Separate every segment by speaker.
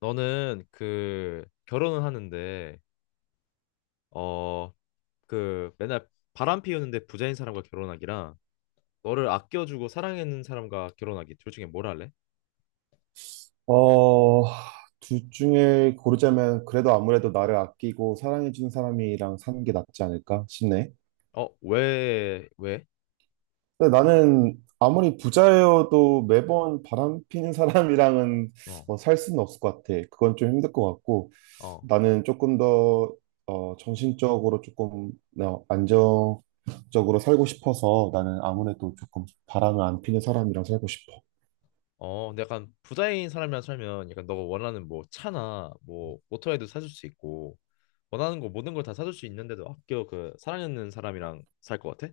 Speaker 1: 너는 그 결혼을 하는데 어 그 맨날 바람 피우는데 부자인 사람과 결혼하기랑 너를 아껴주고 사랑하는 사람과 결혼하기 둘 중에 뭘 할래?
Speaker 2: 어, 둘 중에 고르자면 그래도 아무래도 나를 아끼고 사랑해주는 사람이랑 사는 게 낫지 않을까 싶네.
Speaker 1: 어, 왜?
Speaker 2: 근데 나는 아무리 부자여도 매번 바람 피는 사람이랑은
Speaker 1: 어,
Speaker 2: 살 수는 없을 것 같아. 그건 좀 힘들 것 같고
Speaker 1: 어,
Speaker 2: 나는 조금 더 정신적으로 조금 안정적으로 살고 싶어서 나는
Speaker 1: 어,
Speaker 2: 아무래도 조금 바람을 안 피는 사람이랑 살고 싶어.
Speaker 1: 어, 근데 약간 부자인 사람이랑 살면 약간 너가 원하는 뭐 차나 뭐 모터에도 사줄 수 있고 원하는 거 모든 걸 다 사줄 수 있는데도 아껴 그 사랑하는 사람이랑 살 것 같아?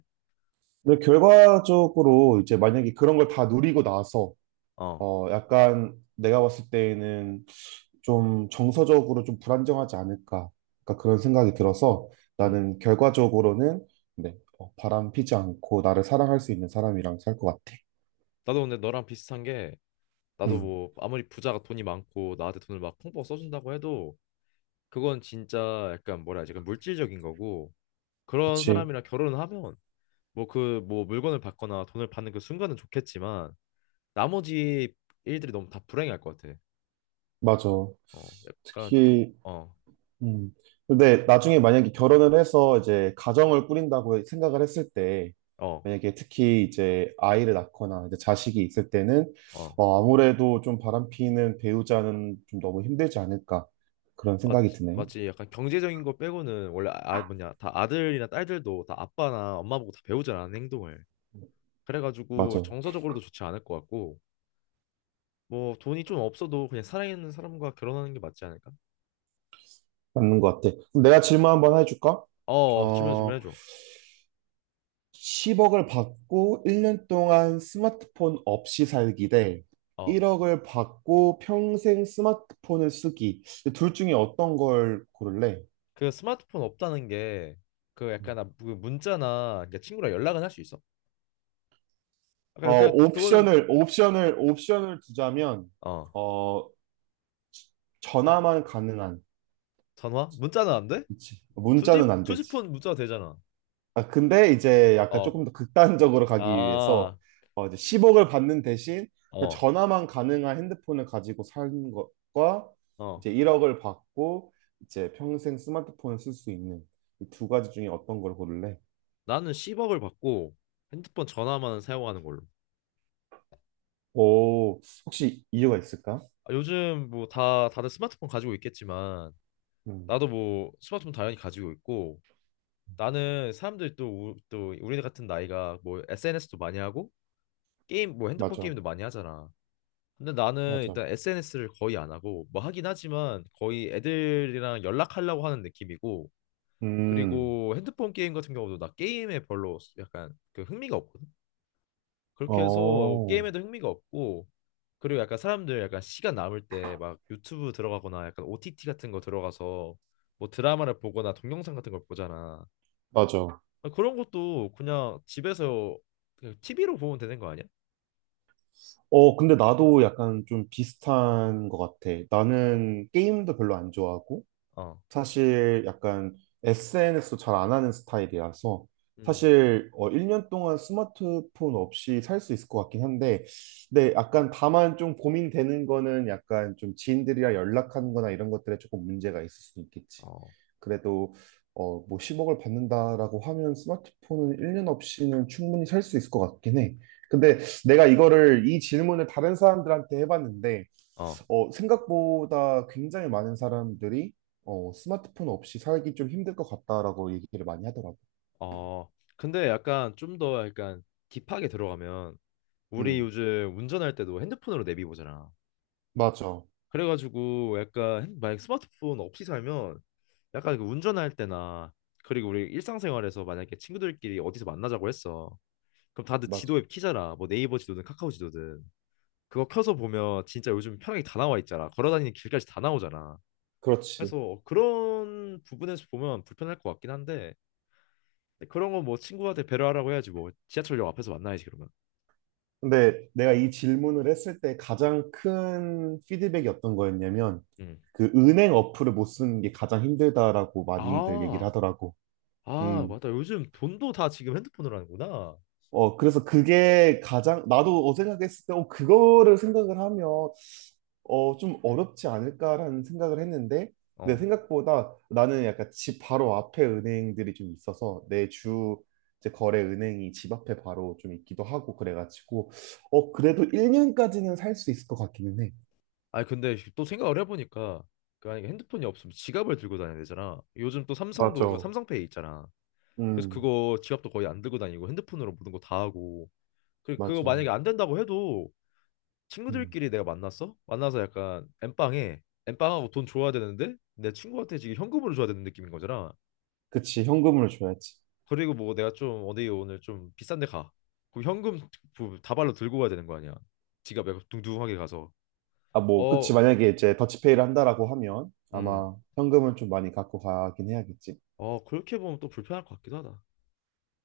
Speaker 2: 근데 결과적으로 이제 만약에 그런 걸 다 누리고 나서
Speaker 1: 어,
Speaker 2: 약간 내가 봤을 때에는 좀 정서적으로 좀 불안정하지 않을까. 그러니까 그런 생각이 들어서
Speaker 1: 음.
Speaker 2: 나는 결과적으로는 네, 바람 피지 않고 나를 사랑할 수 있는 사람이랑 살 것 같아.
Speaker 1: 나도 근데 너랑 비슷한 게 나도
Speaker 2: 음,
Speaker 1: 뭐 아무리 부자가 돈이 많고 나한테 돈을 막 펑펑 써준다고 해도 그건 진짜 약간 뭐라 해야지 약간 물질적인 거고 그런
Speaker 2: 그치.
Speaker 1: 사람이랑 결혼을 하면 뭐 그 뭐 물건을 받거나 돈을 받는 그 순간은 좋겠지만 나머지 일들이 너무 다 불행할 것 같아.
Speaker 2: 맞아.
Speaker 1: 어 약간 겨,
Speaker 2: 특히
Speaker 1: 어,
Speaker 2: 음. 근데 나중에 만약에 결혼을 해서 이제 가정을 꾸린다고 생각을 했을 때,
Speaker 1: 어,
Speaker 2: 만약에 특히 이제 아이를 낳거나 이제 자식이 있을 때는
Speaker 1: 어.
Speaker 2: 아무래도 좀 바람피는 배우자는 좀 너무 힘들지 않을까 그런 생각이
Speaker 1: 맞지,
Speaker 2: 드네.
Speaker 1: 맞지. 약간 경제적인 거 빼고는 원래 뭐냐 다 아들이나 딸들도 다 아빠나 엄마 보고 다 배우잖아 하는 행동을. 그래가지고
Speaker 2: 맞아.
Speaker 1: 정서적으로도 좋지 않을 것 같고 뭐 돈이 좀 없어도 그냥 사랑하는 사람과 결혼하는 게 맞지 않을까?
Speaker 2: 맞는 것 같아. 그럼 내가 질문 한번 해줄까?
Speaker 1: 어, 주면
Speaker 2: 어,
Speaker 1: 해줘.
Speaker 2: 10억을 받고 1년 동안 스마트폰 없이 살기 대
Speaker 1: 어,
Speaker 2: 1억을 받고 평생 스마트폰을 쓰기. 둘 중에 어떤 걸 고를래?
Speaker 1: 그 스마트폰 없다는 게 그 약간 그 문자나 그러니까 친구랑 연락은 할 수 있어. 아까
Speaker 2: 어,
Speaker 1: 그거는
Speaker 2: 옵션을 두자면,
Speaker 1: 어
Speaker 2: 어, 전화만 가능한.
Speaker 1: 전화? 문자는 안 돼?
Speaker 2: 그치.
Speaker 1: 투지
Speaker 2: 문자는 안 되지.
Speaker 1: 투지폰 문자 되잖아.
Speaker 2: 아, 근데 이제 약간
Speaker 1: 어,
Speaker 2: 조금 더 극단적으로 가기 위해서,
Speaker 1: 아,
Speaker 2: 이제 10억을 받는 대신, 그냥
Speaker 1: 어,
Speaker 2: 전화만 가능한 핸드폰을 가지고 사는 것과,
Speaker 1: 어.
Speaker 2: 이제 1억을 받고, 이제 평생 스마트폰을 쓸 수 있는 이 두 가지 중에 어떤 걸 고를래?
Speaker 1: 나는 10억을 받고 핸드폰 전화만 사용하는 걸로.
Speaker 2: 오, 혹시 이유가 있을까?
Speaker 1: 아, 요즘 뭐 다 다들 스마트폰 가지고 있겠지만
Speaker 2: 음,
Speaker 1: 나도 뭐 스마트폰 당연히 가지고 있고. 나는 사람들이 또 우리 같은 나이가 뭐 SNS도 많이 하고 게임 뭐 핸드폰
Speaker 2: 맞아,
Speaker 1: 게임도 많이 하잖아. 근데 나는
Speaker 2: 맞아.
Speaker 1: 일단 SNS를 거의 안 하고 뭐 하긴 하지만 거의 애들이랑 연락하려고 하는 느낌이고
Speaker 2: 음,
Speaker 1: 그리고 핸드폰 게임 같은 경우도 나 게임에 별로 약간 그 흥미가 없거든. 그렇게 해서
Speaker 2: 어,
Speaker 1: 게임에도 흥미가 없고 그리고 약간 사람들 약간 시간 남을 때 막 유튜브 들어가거나 약간 OTT 같은 거 들어가서 뭐 드라마를 보거나 동영상 같은 걸 보잖아.
Speaker 2: 맞아.
Speaker 1: 아, 그런 것도 그냥 집에서 그냥 TV로 보면 되는 거 아니야?
Speaker 2: 근데 나도 약간 좀 비슷한 것 같아. 나는 게임도 별로 안 좋아하고,
Speaker 1: 어,
Speaker 2: 사실 약간 SNS도 잘 안 하는 스타일이라서
Speaker 1: 음.
Speaker 2: 사실 1년 동안 스마트폰 없이 살 수 있을 것 같긴 한데 네, 약간 다만 좀 고민되는 거는 약간 좀 지인들이랑 연락하는 거나 이런 것들에 조금 문제가 있을 수 있겠지.
Speaker 1: 어,
Speaker 2: 그래도 뭐 10억을 받는다라고 하면 스마트폰은 1년 없이는 충분히 살 수 있을 것 같긴 해. 근데 내가 이거를 이 질문을 다른 사람들한테 해봤는데
Speaker 1: 어,
Speaker 2: 생각보다 굉장히 많은 사람들이 스마트폰 없이 살기 좀 힘들 것 같다라고 얘기를 많이 하더라고.
Speaker 1: 어. 근데 약간 좀 더 약간 딥하게 들어가면 우리
Speaker 2: 음,
Speaker 1: 요즘 운전할 때도 핸드폰으로 내비 보잖아.
Speaker 2: 맞아,
Speaker 1: 그래가지고 약간 만약 스마트폰 없이 살면 약간 그 운전할 때나 그리고 우리 일상생활에서 만약에 친구들끼리 어디서 만나자고 했어. 그럼 다들
Speaker 2: 맞아.
Speaker 1: 지도 앱 키잖아. 뭐 네이버 지도든 카카오 지도든. 그거 켜서 보면 진짜 요즘 편하게 다 나와 있잖아. 걸어다니는 길까지 다 나오잖아.
Speaker 2: 그렇지.
Speaker 1: 그래서 그런 부분에서 보면 불편할 것 같긴 한데 그런 건 뭐 친구한테 배려하라고 해야지 뭐 지하철역 앞에서 만나야지 그러면.
Speaker 2: 근데 내가 이 질문을 했을 때 가장 큰 피드백이 어떤 거였냐면
Speaker 1: 음.
Speaker 2: 그 은행 어플을 못 쓰는 게 가장 힘들다라고 많이들 얘기를
Speaker 1: 아,
Speaker 2: 하더라고.
Speaker 1: 아,
Speaker 2: 음.
Speaker 1: 맞다. 요즘 돈도 다 지금 핸드폰으로 하는구나.
Speaker 2: 어, 그래서 그게 가장, 나도 생각했을 때, 그거를 생각을 하면 좀 어렵지 않을까라는 생각을 했는데, 근데
Speaker 1: 어.
Speaker 2: 생각보다 나는 약간 집 바로 앞에 은행들이 좀 있어서 내 주 이제 거래 은행이 집 앞에 바로 좀 있기도 하고 그래가지고, 그래도 1년까지는 살 수 있을 것 같기는 해.
Speaker 1: 아니 근데 또 생각을 해보니까 그 만약에 핸드폰이 없으면 지갑을 들고 다녀야 되잖아. 요즘 또 삼성도 그
Speaker 2: 맞아.
Speaker 1: 삼성페이 있잖아. 그래서
Speaker 2: 음,
Speaker 1: 그거 지갑도 거의 안 들고 다니고 핸드폰으로 모든 거 다 하고. 그거
Speaker 2: 맞아.
Speaker 1: 만약에 안 된다고 해도
Speaker 2: 음.
Speaker 1: 친구들끼리 내가 만났어? 만나서 약간 엠빵에 엠빵하고 돈 줘야 되는데 내 친구한테 지금 현금으로 줘야 되는 느낌인 거잖아.
Speaker 2: 그치, 현금을 줘야지.
Speaker 1: 그리고 뭐 내가 좀 어디 오늘 좀 비싼 데 가. 그럼 현금 다발로 들고 가야 되는 거 아니야. 지갑 약간 둥둥하게 가서.
Speaker 2: 아, 뭐,
Speaker 1: 어,
Speaker 2: 그치, 만약에 이제 더치페이를 한다라고 하면
Speaker 1: 음.
Speaker 2: 아마 현금을 좀 많이 갖고 가긴 해야겠지.
Speaker 1: 어, 그렇게 보면 또 불편할 것 같기도 하다.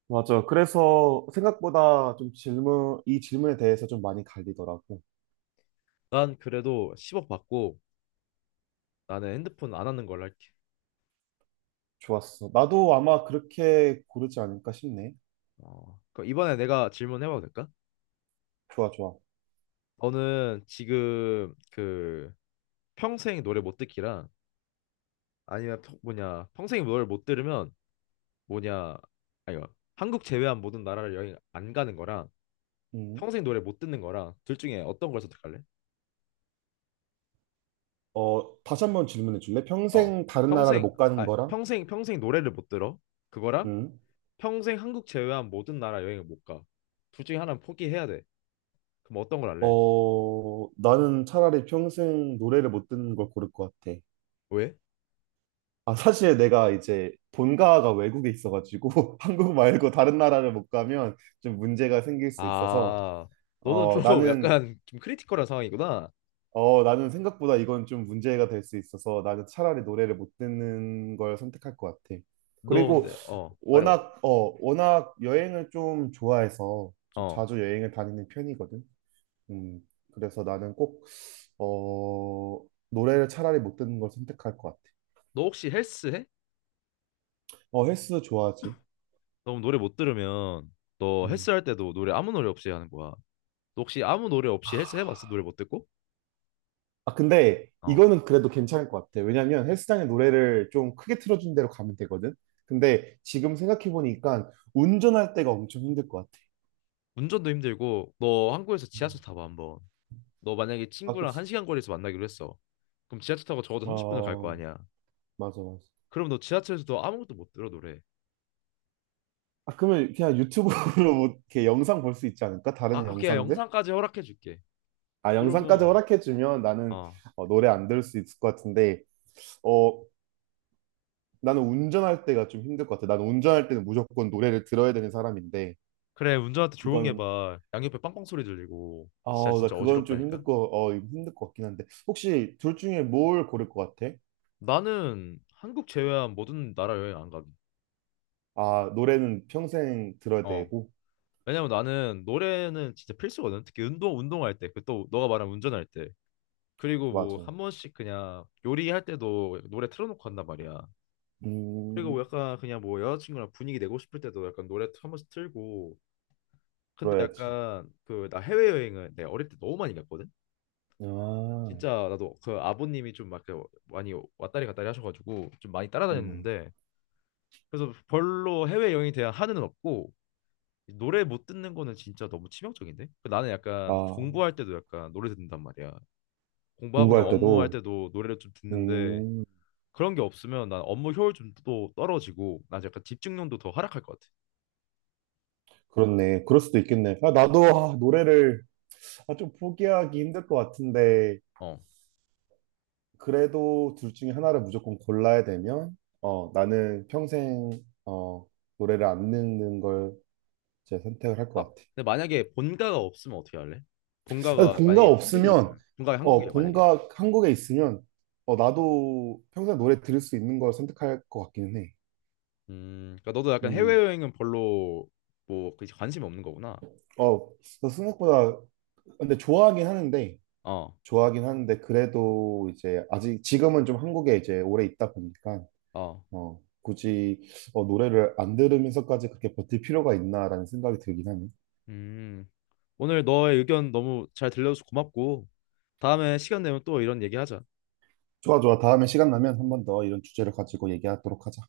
Speaker 2: 맞아. 그래서 생각보다 좀 이 질문에 대해서 좀 많이 갈리더라고.
Speaker 1: 난 그래도 10억 받고 나는 핸드폰 안 하는 걸로 할게.
Speaker 2: 좋았어. 나도 아마 그렇게 고르지 않을까 싶네.
Speaker 1: 어, 그럼 이번에 내가 질문해봐도 될까?
Speaker 2: 좋아, 좋아.
Speaker 1: 너는 지금 그 평생 노래 못 듣기랑 아니면 뭐냐 평생 뭘 못 들으면 뭐냐 아니 한국 제외한 모든 나라를 여행 안 가는 거랑
Speaker 2: 음.
Speaker 1: 평생 노래 못 듣는 거랑 둘 중에 어떤 걸 선택할래?
Speaker 2: 어, 다시 한 번 질문해 줄래?
Speaker 1: 어
Speaker 2: 평생 다른 나라를
Speaker 1: 평생
Speaker 2: 못 가는 거랑?
Speaker 1: 평생 노래를 못 들어 그거랑
Speaker 2: 음.
Speaker 1: 평생 한국 제외한 모든 나라 여행을 못 가 둘 중에 하나는 포기해야 돼 그럼 어떤 걸 할래?
Speaker 2: 어, 나는 차라리 평생 노래를 못 듣는 걸 고를 것 같아.
Speaker 1: 왜?
Speaker 2: 아, 사실 내가 이제 본가가 외국에 있어가지고 한국 말고 다른 나라를 못 가면 좀 문제가 생길 수 있어서
Speaker 1: 아 너는
Speaker 2: 어,
Speaker 1: 좀
Speaker 2: 나는
Speaker 1: 약간 좀 크리티컬한 상황이구나
Speaker 2: 어, 나는 생각보다 이건 좀 문제가 될 수 있어서 나는 차라리 노래를 못 듣는 걸 선택할 것 같아.
Speaker 1: 너
Speaker 2: 그리고
Speaker 1: 근데 말해봐
Speaker 2: 워낙 여행을 좀 좋아해서
Speaker 1: 어
Speaker 2: 좀 자주 여행을 다니는 편이거든. 음 그래서 나는 꼭어 노래를 차라리 못 듣는 걸 선택할 것 같아.
Speaker 1: 너 혹시 헬스 해?
Speaker 2: 어 헬스 좋아하지.
Speaker 1: 너무 노래 못 들으면 너
Speaker 2: 음.
Speaker 1: 헬스할 때도 노래 아무 노래 없이 하는 거야. 너 혹시 아무 노래 없이 헬스 해봤어? 노래 못 듣고?
Speaker 2: 아 근데
Speaker 1: 어.
Speaker 2: 이거는 그래도 괜찮을 것 같아. 왜냐면 헬스장에 노래를 좀 크게 틀어준 대로 가면 되거든. 근데 지금 생각해 보니까 운전할 때가 엄청 힘들 것 같아.
Speaker 1: 운전도 힘들고 너 한국에서 지하철
Speaker 2: 음.
Speaker 1: 타봐 한번. 너 만약에
Speaker 2: 아
Speaker 1: 친구랑
Speaker 2: 그치.
Speaker 1: 한 시간 거리에서 만나기로 했어. 그럼 지하철 타고 적어도 30분을 갈 거
Speaker 2: 어
Speaker 1: 아니야.
Speaker 2: 맞아.
Speaker 1: 그럼 너 지하철에서도 아무것도 못 들어 노래.
Speaker 2: 아, 그러면 그냥 유튜브로 뭐 이렇게 영상 볼 수 있지 않을까? 다른
Speaker 1: 아, 오케이
Speaker 2: 영상들?
Speaker 1: 영상까지 허락해 줄게.
Speaker 2: 아, 영상까지
Speaker 1: 그러면
Speaker 2: 허락해주면 나는
Speaker 1: 어
Speaker 2: 노래 안 들을 수 있을 것 같은데, 어, 나는 운전할 때가 좀 힘들 것 같아. 나는 운전할 때는 무조건 노래를 들어야 되는 사람인데,
Speaker 1: 그래 운전할 때 조용히
Speaker 2: 이건,
Speaker 1: 해봐. 양옆에 빵빵 소리 들리고 진짜
Speaker 2: 어, 나
Speaker 1: 진짜
Speaker 2: 그건 좀
Speaker 1: 어지럽다니까.
Speaker 2: 힘들 거, 어, 힘들 것 같긴 한데, 혹시 둘 중에 뭘 고를 것 같아?
Speaker 1: 나는 한국 제외한 모든 나라 여행 안 가기.
Speaker 2: 아, 노래는 평생 들어야
Speaker 1: 어.
Speaker 2: 되고,
Speaker 1: 왜냐면 나는 노래는 진짜 필수거든. 특히 운동할 때, 그 또 너가 말한 운전할 때, 그리고 뭐
Speaker 2: 맞아.
Speaker 1: 한 번씩 그냥 요리할 때도 노래 틀어놓고 한단 말이야. 그리고 뭐
Speaker 2: 음,
Speaker 1: 약간 그냥 뭐 여자친구랑 분위기 내고 싶을 때도 약간 노래 한 번씩 틀고. 근데
Speaker 2: 들어야지.
Speaker 1: 약간 그 나 해외여행을 내가 어릴 때 너무 많이 갔거든.
Speaker 2: 아,
Speaker 1: 진짜 나도 그 아버님이 좀 막 많이 왔다리 갔다리 하셔가지고 좀 많이
Speaker 2: 음,
Speaker 1: 따라다녔는데 그래서 별로 해외여행에 대한 한은 없고 노래 못 듣는 거는 진짜 너무 치명적인데? 그 나는 약간
Speaker 2: 아,
Speaker 1: 공부할 때도 약간 노래 듣는단 말이야. 공부하거나
Speaker 2: 공부할
Speaker 1: 업무할
Speaker 2: 때도,
Speaker 1: 때도 노래를 좀 듣는데
Speaker 2: 음.
Speaker 1: 그런 게 없으면 난 업무 효율도 또 떨어지고 난 약간 집중력도 더 하락할 것 같아.
Speaker 2: 그렇네. 그럴 수도 있겠네. 아, 나도 아, 노래를 아, 좀 포기하기 힘들 것 같은데,
Speaker 1: 어.
Speaker 2: 그래도 둘 중에 하나를 무조건 골라야 되면, 어, 나는 평생, 어, 노래를 안 듣는 걸제제 선택을 할
Speaker 1: 아,
Speaker 2: 것 같아.
Speaker 1: 근데 만약에 본가가 없으면 어떻게 할래?
Speaker 2: 아,
Speaker 1: 본가가
Speaker 2: 본가
Speaker 1: 만약에 한국에
Speaker 2: 없으면,
Speaker 1: 있으면 본가가 한국이야 만약에.
Speaker 2: 본가 한국에 있으면, 어, 나도 평생 노래 들을 수 있는 걸 선택할 것 같기는 해.
Speaker 1: 그러니까 너도 약간
Speaker 2: 음,
Speaker 1: 해외여행은 별로 뭐그 관심이 없는 거구나.
Speaker 2: 어, 저 생각보다, 근데 좋아하긴 하는데,
Speaker 1: 어,
Speaker 2: 좋아하긴 하는데 그래도 이제 아직 지금은 좀 한국에 이제 오래 있다 보니까
Speaker 1: 어.
Speaker 2: 굳이 노래를 안 들으면서까지 그렇게 버틸 필요가 있나라는 생각이 들긴 하네.
Speaker 1: 음. 오늘 너의 의견 너무 잘 들려줘서 고맙고 다음에 시간 되면 또 이런 얘기하자.
Speaker 2: 좋아, 좋아. 다음에 시간 나면 한 번 더 이런 주제를 가지고 얘기하도록 하자.